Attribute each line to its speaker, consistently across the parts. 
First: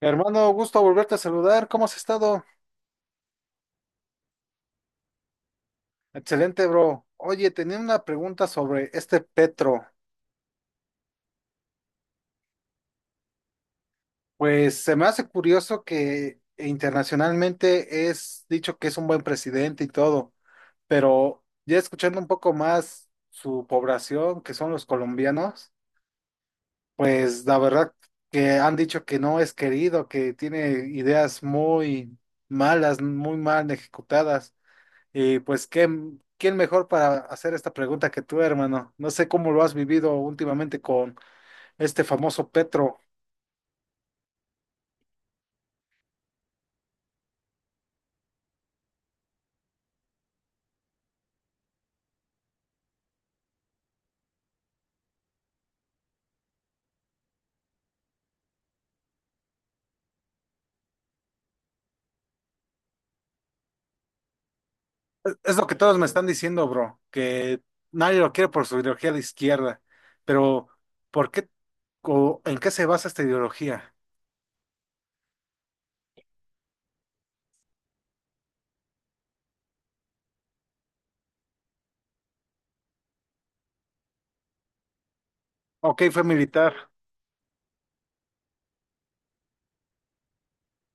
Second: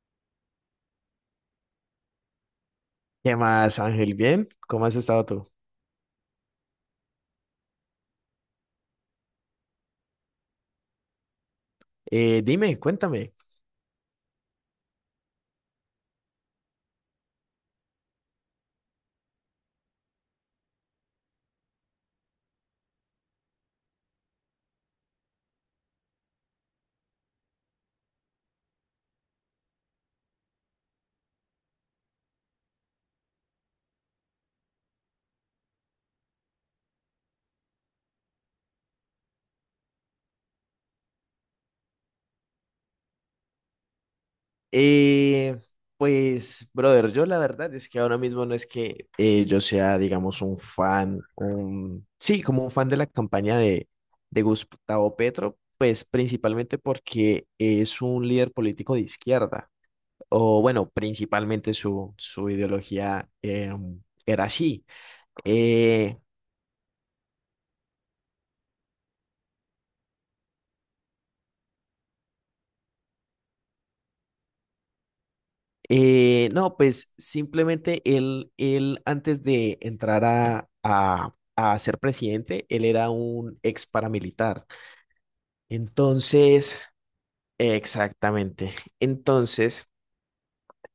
Speaker 1: Hermano, gusto volverte a saludar. ¿Cómo has estado?
Speaker 2: ¿Qué más, Ángel? ¿Bien? ¿Cómo has estado tú?
Speaker 1: Excelente, bro. Oye, tenía una pregunta sobre este Petro.
Speaker 2: Dime, cuéntame.
Speaker 1: Pues se me hace curioso que internacionalmente es dicho que es un buen presidente y todo, pero ya escuchando un poco más su población, que son los colombianos, pues la verdad que han dicho que no es querido, que tiene ideas muy malas, muy mal ejecutadas. Y pues, ¿quién, quién mejor para hacer esta pregunta que tú, hermano? No sé cómo lo has vivido últimamente con este famoso Petro.
Speaker 2: Eh, pues, brother, yo la verdad es que ahora mismo no es que yo sea, digamos, un fan, un... sí, como un fan de la campaña de Gustavo Petro, pues principalmente porque es un líder político de izquierda, o bueno, principalmente su ideología era así.
Speaker 1: Es lo que todos me
Speaker 2: Eh,
Speaker 1: están diciendo, bro, que nadie lo quiere por su ideología de izquierda. Pero, ¿por qué o en qué se basa esta ideología?
Speaker 2: No, pues simplemente él antes de entrar a ser presidente, él era un ex paramilitar.
Speaker 1: Ok, fue militar,
Speaker 2: Entonces, exactamente. Entonces,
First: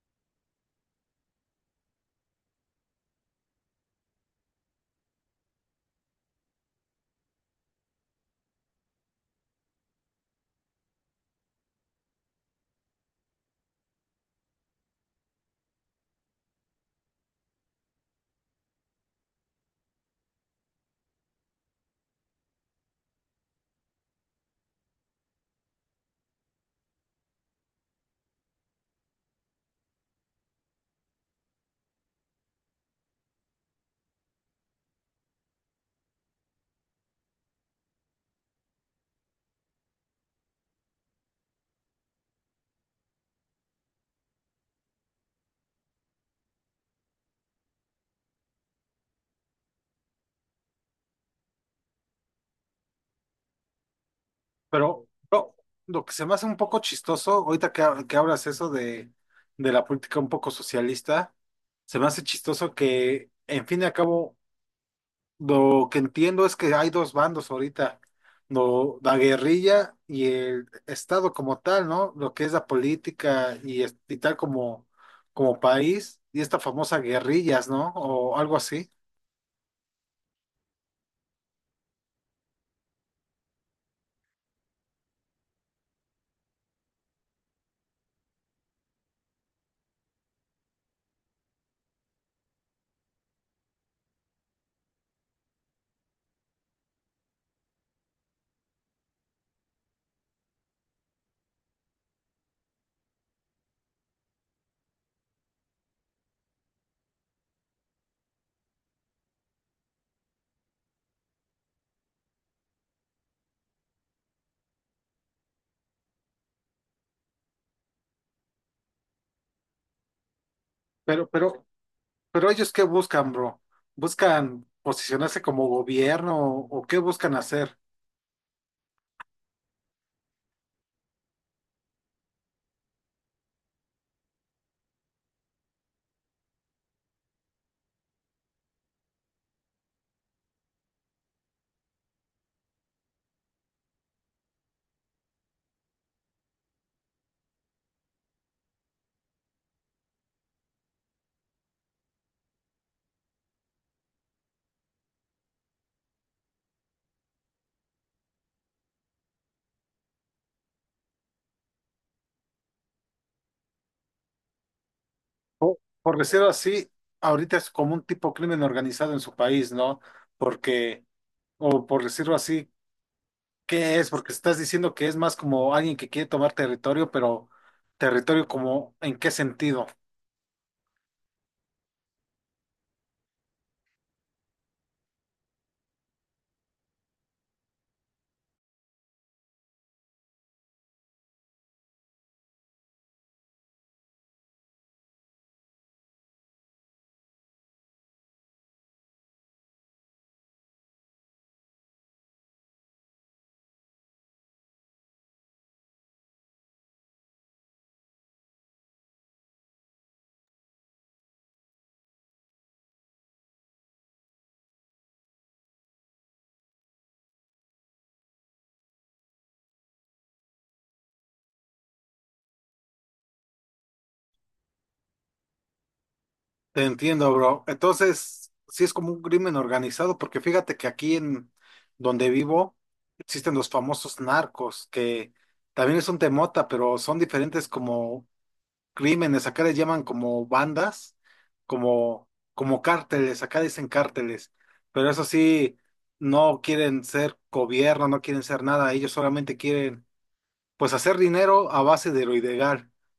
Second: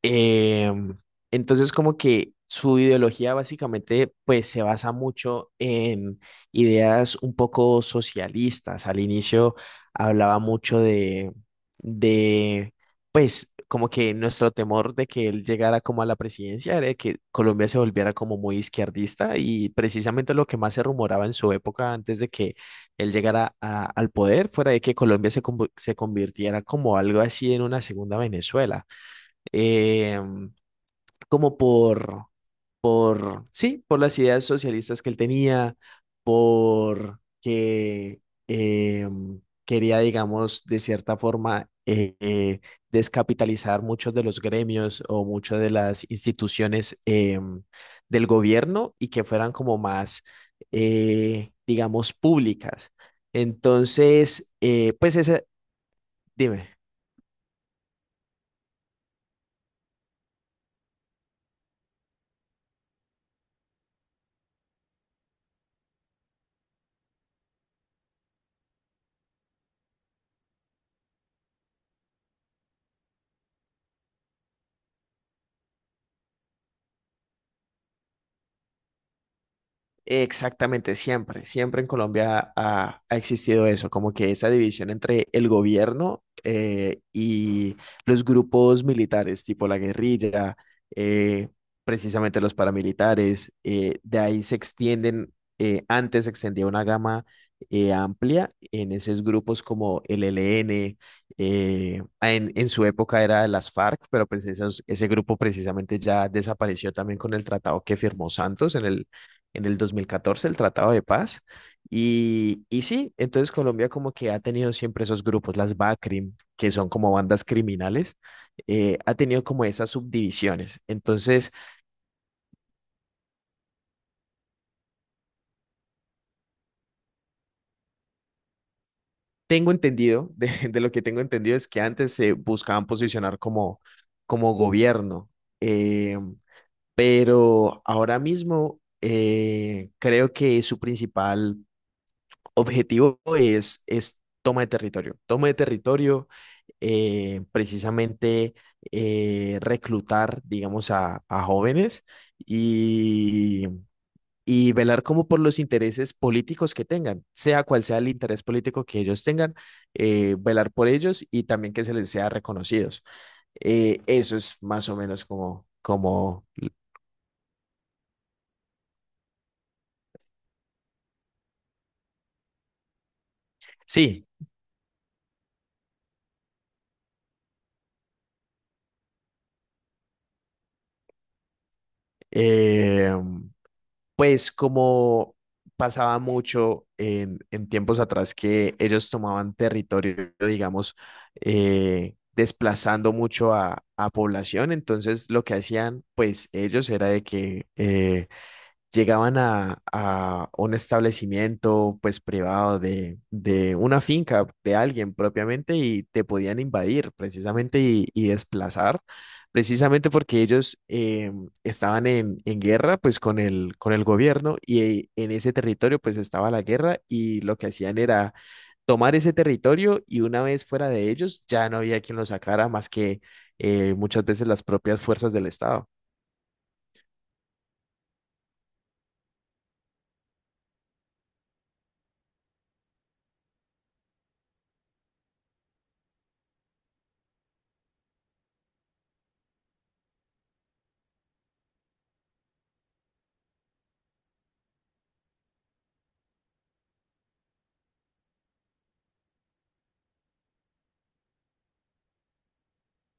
Speaker 2: Em, entonces, como que su ideología básicamente, pues se basa mucho en ideas un poco socialistas. Al inicio hablaba mucho de, pues, como que nuestro temor de que él llegara como a la presidencia era de que Colombia se volviera como muy izquierdista y precisamente lo que más se rumoraba en su época antes de que él llegara al poder fuera de que Colombia se convirtiera como algo así en una segunda Venezuela, eh, como sí, por las ideas socialistas que él tenía, por que eh, quería, digamos, de cierta forma, descapitalizar muchos de los gremios o muchas de las instituciones del gobierno y que fueran como más, digamos, públicas. Entonces,
Speaker 1: pero
Speaker 2: pues esa,
Speaker 1: bro, lo que se me hace un
Speaker 2: dime.
Speaker 1: poco chistoso, ahorita que, ha- que hablas eso de la política un poco socialista, se me hace chistoso que, en fin y al cabo, lo que entiendo es que hay dos bandos ahorita, la guerrilla y el Estado como tal, ¿no? Lo que es la política y, y tal como, como país, y esta famosa guerrillas, ¿no? O algo así.
Speaker 2: Exactamente, siempre, siempre en Colombia ha existido eso, como que esa división entre el gobierno y los grupos militares, tipo la guerrilla, eh, precisamente los paramilitares, de ahí se extienden, antes se extendía una gama amplia en esos grupos como el ELN, en su época era las FARC, pero pues ese grupo precisamente ya desapareció también con el tratado que firmó Santos en el dos mil catorce, el Tratado de Paz. Y sí, entonces Colombia como que ha tenido siempre esos grupos, las BACRIM, que son como bandas criminales, ha tenido como esas subdivisiones.
Speaker 1: Pero,
Speaker 2: Entonces,
Speaker 1: pero, pero ellos ¿qué buscan, bro? ¿Buscan posicionarse como gobierno o qué buscan hacer?
Speaker 2: tengo entendido, de lo que tengo entendido es que antes se buscaban posicionar como, como gobierno, eh, pero ahora mismo creo que su principal objetivo es toma de territorio. Toma de territorio, precisamente reclutar, digamos, a jóvenes y, y velar como por los intereses políticos que tengan, sea cual sea el interés político que ellos tengan, velar por ellos y también que se les sea reconocidos. Eso es más o menos como,
Speaker 1: O, por
Speaker 2: como,
Speaker 1: decirlo así, ahorita es como un tipo crimen organizado en su país, ¿no? Porque, o por decirlo así, ¿qué es?
Speaker 2: sí,
Speaker 1: Porque estás diciendo que es más como alguien que quiere tomar territorio, pero territorio como, ¿en qué sentido?
Speaker 2: eh, pues como pasaba mucho en tiempos atrás que ellos tomaban territorio, digamos, desplazando mucho a población, entonces lo que hacían, pues ellos era de que llegaban a un establecimiento pues privado de una finca de alguien propiamente y te podían invadir precisamente y desplazar, precisamente porque ellos estaban en guerra pues con el gobierno y en ese territorio pues estaba la guerra y lo que hacían era tomar ese territorio y una vez fuera de ellos ya no había quien lo sacara más que muchas veces las propias fuerzas del Estado.
Speaker 1: Te entiendo, bro. Entonces, sí es como un crimen organizado, porque fíjate que aquí en donde vivo existen los famosos narcos, que también es un temota, pero son diferentes como crímenes. Acá les llaman como bandas, como, como cárteles, acá dicen cárteles, pero eso sí, no quieren ser gobierno, no quieren ser nada, ellos solamente quieren pues hacer dinero a base de lo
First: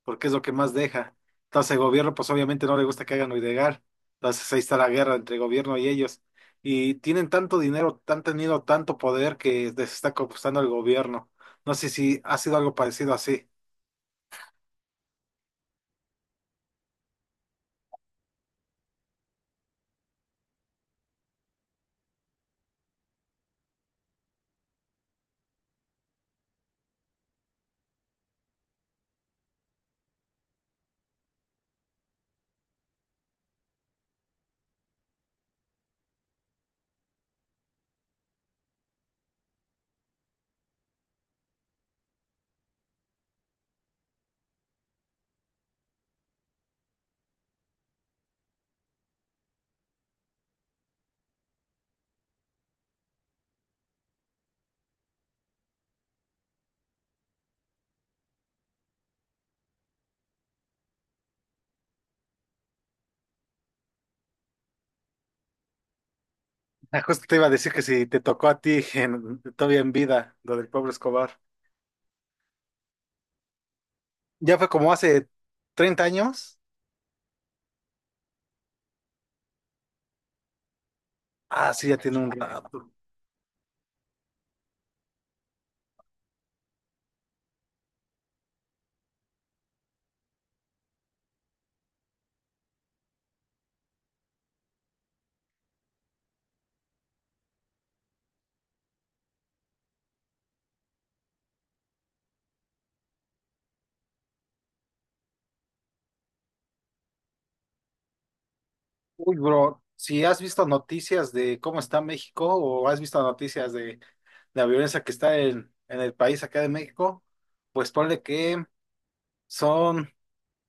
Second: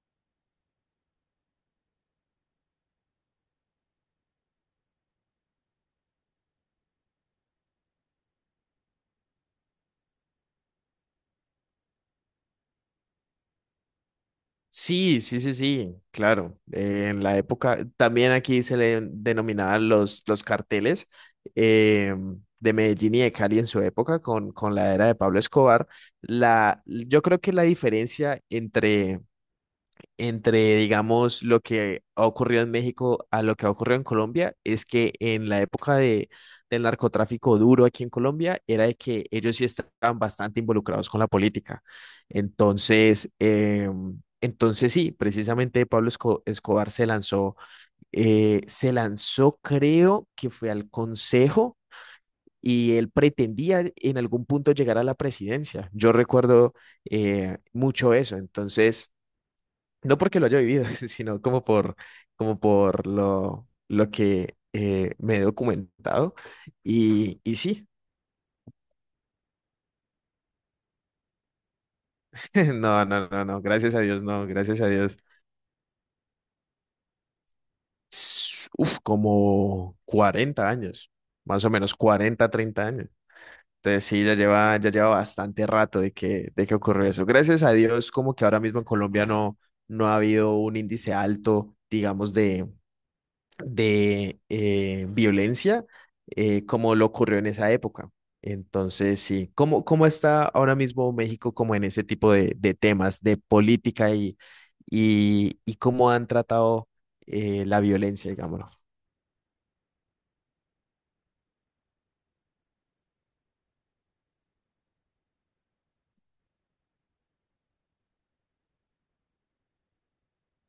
Speaker 1: porque es lo que más deja. Entonces el gobierno, pues obviamente no le gusta que hagan lo. Entonces ahí está la guerra entre el gobierno y ellos. Y tienen tanto dinero, han tenido tanto poder que les está costando el gobierno. No sé si ha sido algo parecido así.
Speaker 2: Sí, sí, sí, sí, claro. En la época, también aquí se le denominaban los carteles eh, de Medellín y de Cali en su época con la era de Pablo Escobar. La, yo creo que la diferencia entre, digamos, lo que ha ocurrido en México a lo que ha ocurrido en Colombia es que en la época del narcotráfico duro aquí en Colombia era de que ellos sí estaban bastante involucrados con la política. Entonces, entonces sí, precisamente Escobar se lanzó, creo que fue al Consejo. Y él pretendía en algún punto llegar a la presidencia. Yo recuerdo mucho eso. Entonces, no porque lo haya vivido, sino como por, como por lo que me he documentado.
Speaker 1: Ah, justo te iba a
Speaker 2: Y
Speaker 1: decir que
Speaker 2: sí,
Speaker 1: si te tocó a ti en, todavía en vida, lo del pobre Escobar.
Speaker 2: no, no, no, no, gracias a Dios, no,
Speaker 1: Ya fue
Speaker 2: gracias a
Speaker 1: como
Speaker 2: Dios.
Speaker 1: hace 30 años.
Speaker 2: S- Uf, como 40 años, más o
Speaker 1: Ah, sí,
Speaker 2: menos
Speaker 1: ya tiene un
Speaker 2: 40 30
Speaker 1: rato.
Speaker 2: años. Entonces sí, ya lleva bastante rato de que ocurrió eso. Gracias a Dios, como que ahora mismo en Colombia no, no ha habido un índice alto, digamos, de violencia como lo ocurrió en esa época. Entonces, sí, ¿cómo, cómo está ahora mismo México como en ese tipo de temas de política y cómo han tratado la violencia, digámoslo?
Speaker 1: Uy, bro, si has visto noticias de cómo está México o has visto noticias de la violencia que está en el país acá de México, pues ponle que son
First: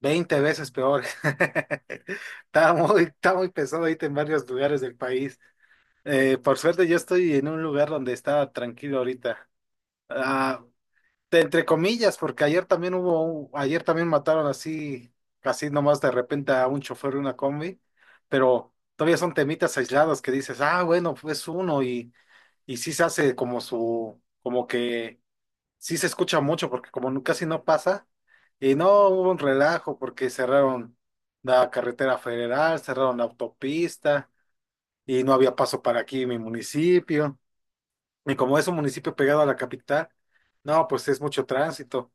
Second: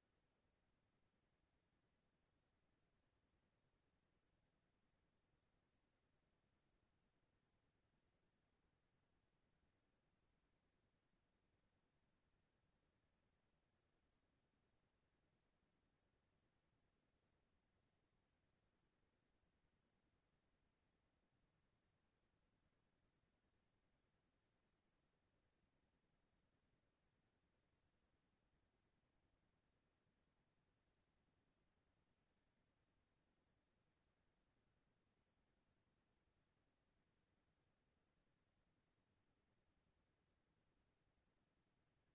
Speaker 1: 20 veces peor. Está muy pesado ahorita en varios lugares del país. Por suerte yo estoy en un lugar donde está tranquilo ahorita. Ah, de- entre comillas, porque ayer también hubo, ayer también mataron así, casi nomás de repente a un chofer de una combi, pero todavía son temitas aislados que dices, ah, bueno, pues uno y sí se hace como su, como que sí se escucha mucho porque como casi no pasa, y no hubo un relajo porque cerraron la carretera federal, cerraron la autopista y no había paso para aquí en mi municipio, y como es un municipio pegado a la capital, no, pues es mucho tránsito.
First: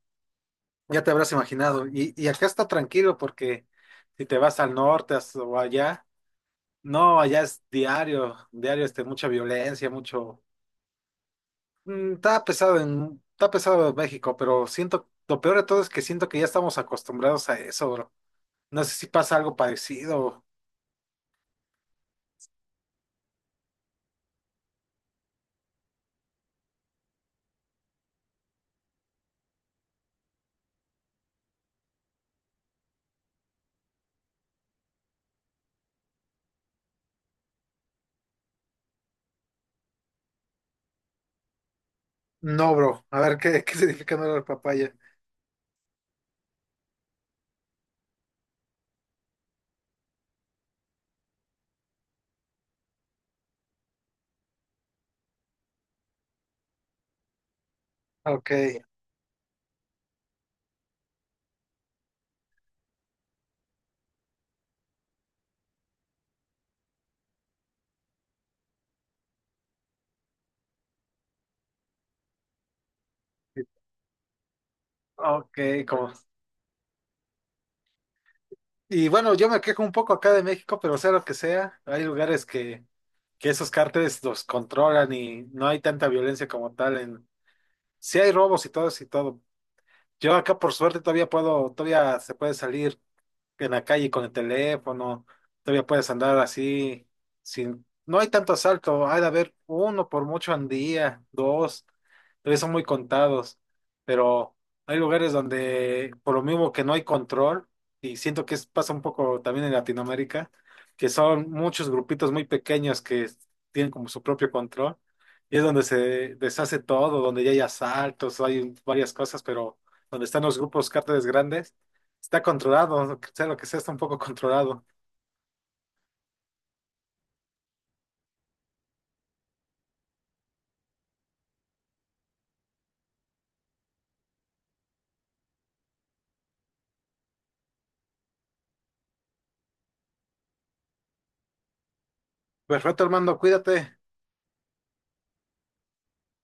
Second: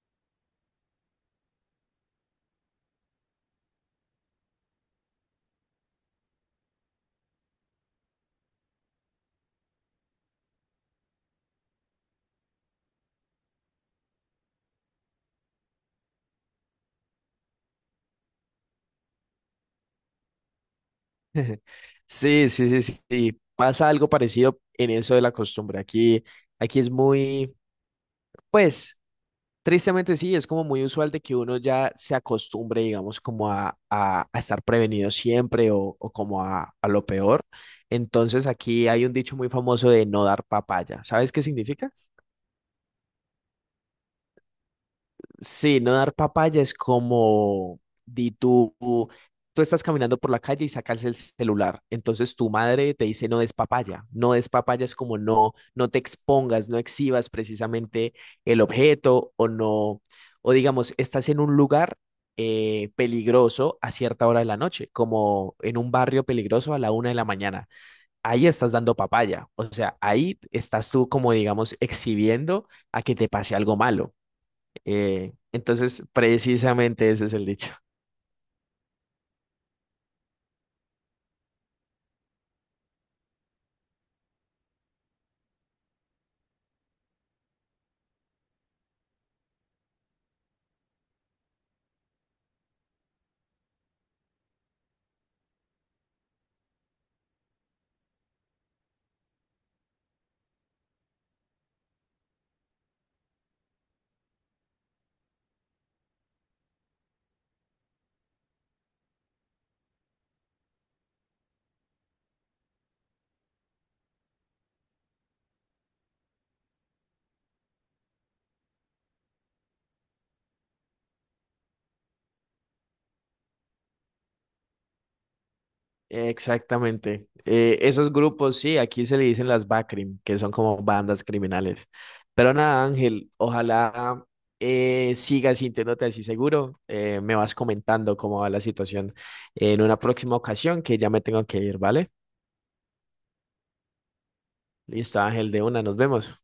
Speaker 1: Ya te habrás imaginado. Y acá está tranquilo porque si te vas al norte o allá, no, allá es diario, diario este, mucha violencia, mucho... Mm, está pesado en México, pero siento, lo peor de todo es que siento que ya estamos acostumbrados a eso, bro. No sé si pasa algo parecido.
Speaker 2: Sí, sí, sí, sí, sí. Pasa algo parecido en eso de la costumbre. Aquí, aquí es muy, pues, tristemente sí, es como muy usual de que uno ya se acostumbre, digamos, como a estar prevenido siempre o como a lo peor. Entonces aquí hay un dicho muy famoso de no dar papaya. ¿Sabes qué significa?
Speaker 1: No, bro. A ver, ¿qué, qué significa no la papaya?
Speaker 2: Sí, no dar papaya es como, di tú, tú estás caminando por la calle y sacas el celular. Entonces tu madre te dice no des papaya. No des papaya es como no, no te expongas, no exhibas precisamente
Speaker 1: Ok,
Speaker 2: el objeto o no, o digamos, estás en un lugar peligroso a cierta hora de la noche, como en un barrio peligroso a la una de la mañana. Ahí estás dando papaya. O sea, ahí estás tú como, digamos, exhibiendo a que te pase algo malo.
Speaker 1: ok,
Speaker 2: Entonces,
Speaker 1: como...
Speaker 2: precisamente ese es el dicho.
Speaker 1: Y bueno, yo me quejo un poco acá de México, pero sea lo que sea, hay lugares que esos cárteles los controlan y no hay tanta violencia como tal en sí hay robos y todo eso y todo. Yo acá por suerte todavía puedo, todavía se puede salir, en la calle con el teléfono, todavía puedes andar así, sin, no hay tanto asalto, hay de haber uno por mucho al día, dos, todavía son muy contados, pero hay lugares donde por lo mismo que no hay control, y siento que pasa un poco también en Latinoamérica, que son muchos grupitos muy pequeños que tienen como su propio control, y es donde se deshace todo, donde ya hay asaltos, hay varias cosas, pero donde están los grupos cárteles grandes está controlado, sea lo que sea, está un poco controlado.
Speaker 2: Exactamente. Esos grupos, sí, aquí se le dicen las BACRIM, que son como bandas criminales. Pero nada, Ángel, ojalá sigas sintiéndote así seguro. Me vas comentando cómo va la situación en una próxima ocasión, que ya me tengo que ir, ¿vale?
Speaker 1: Perfecto, Armando, cuídate.
Speaker 2: Listo, Ángel, de una, nos vemos.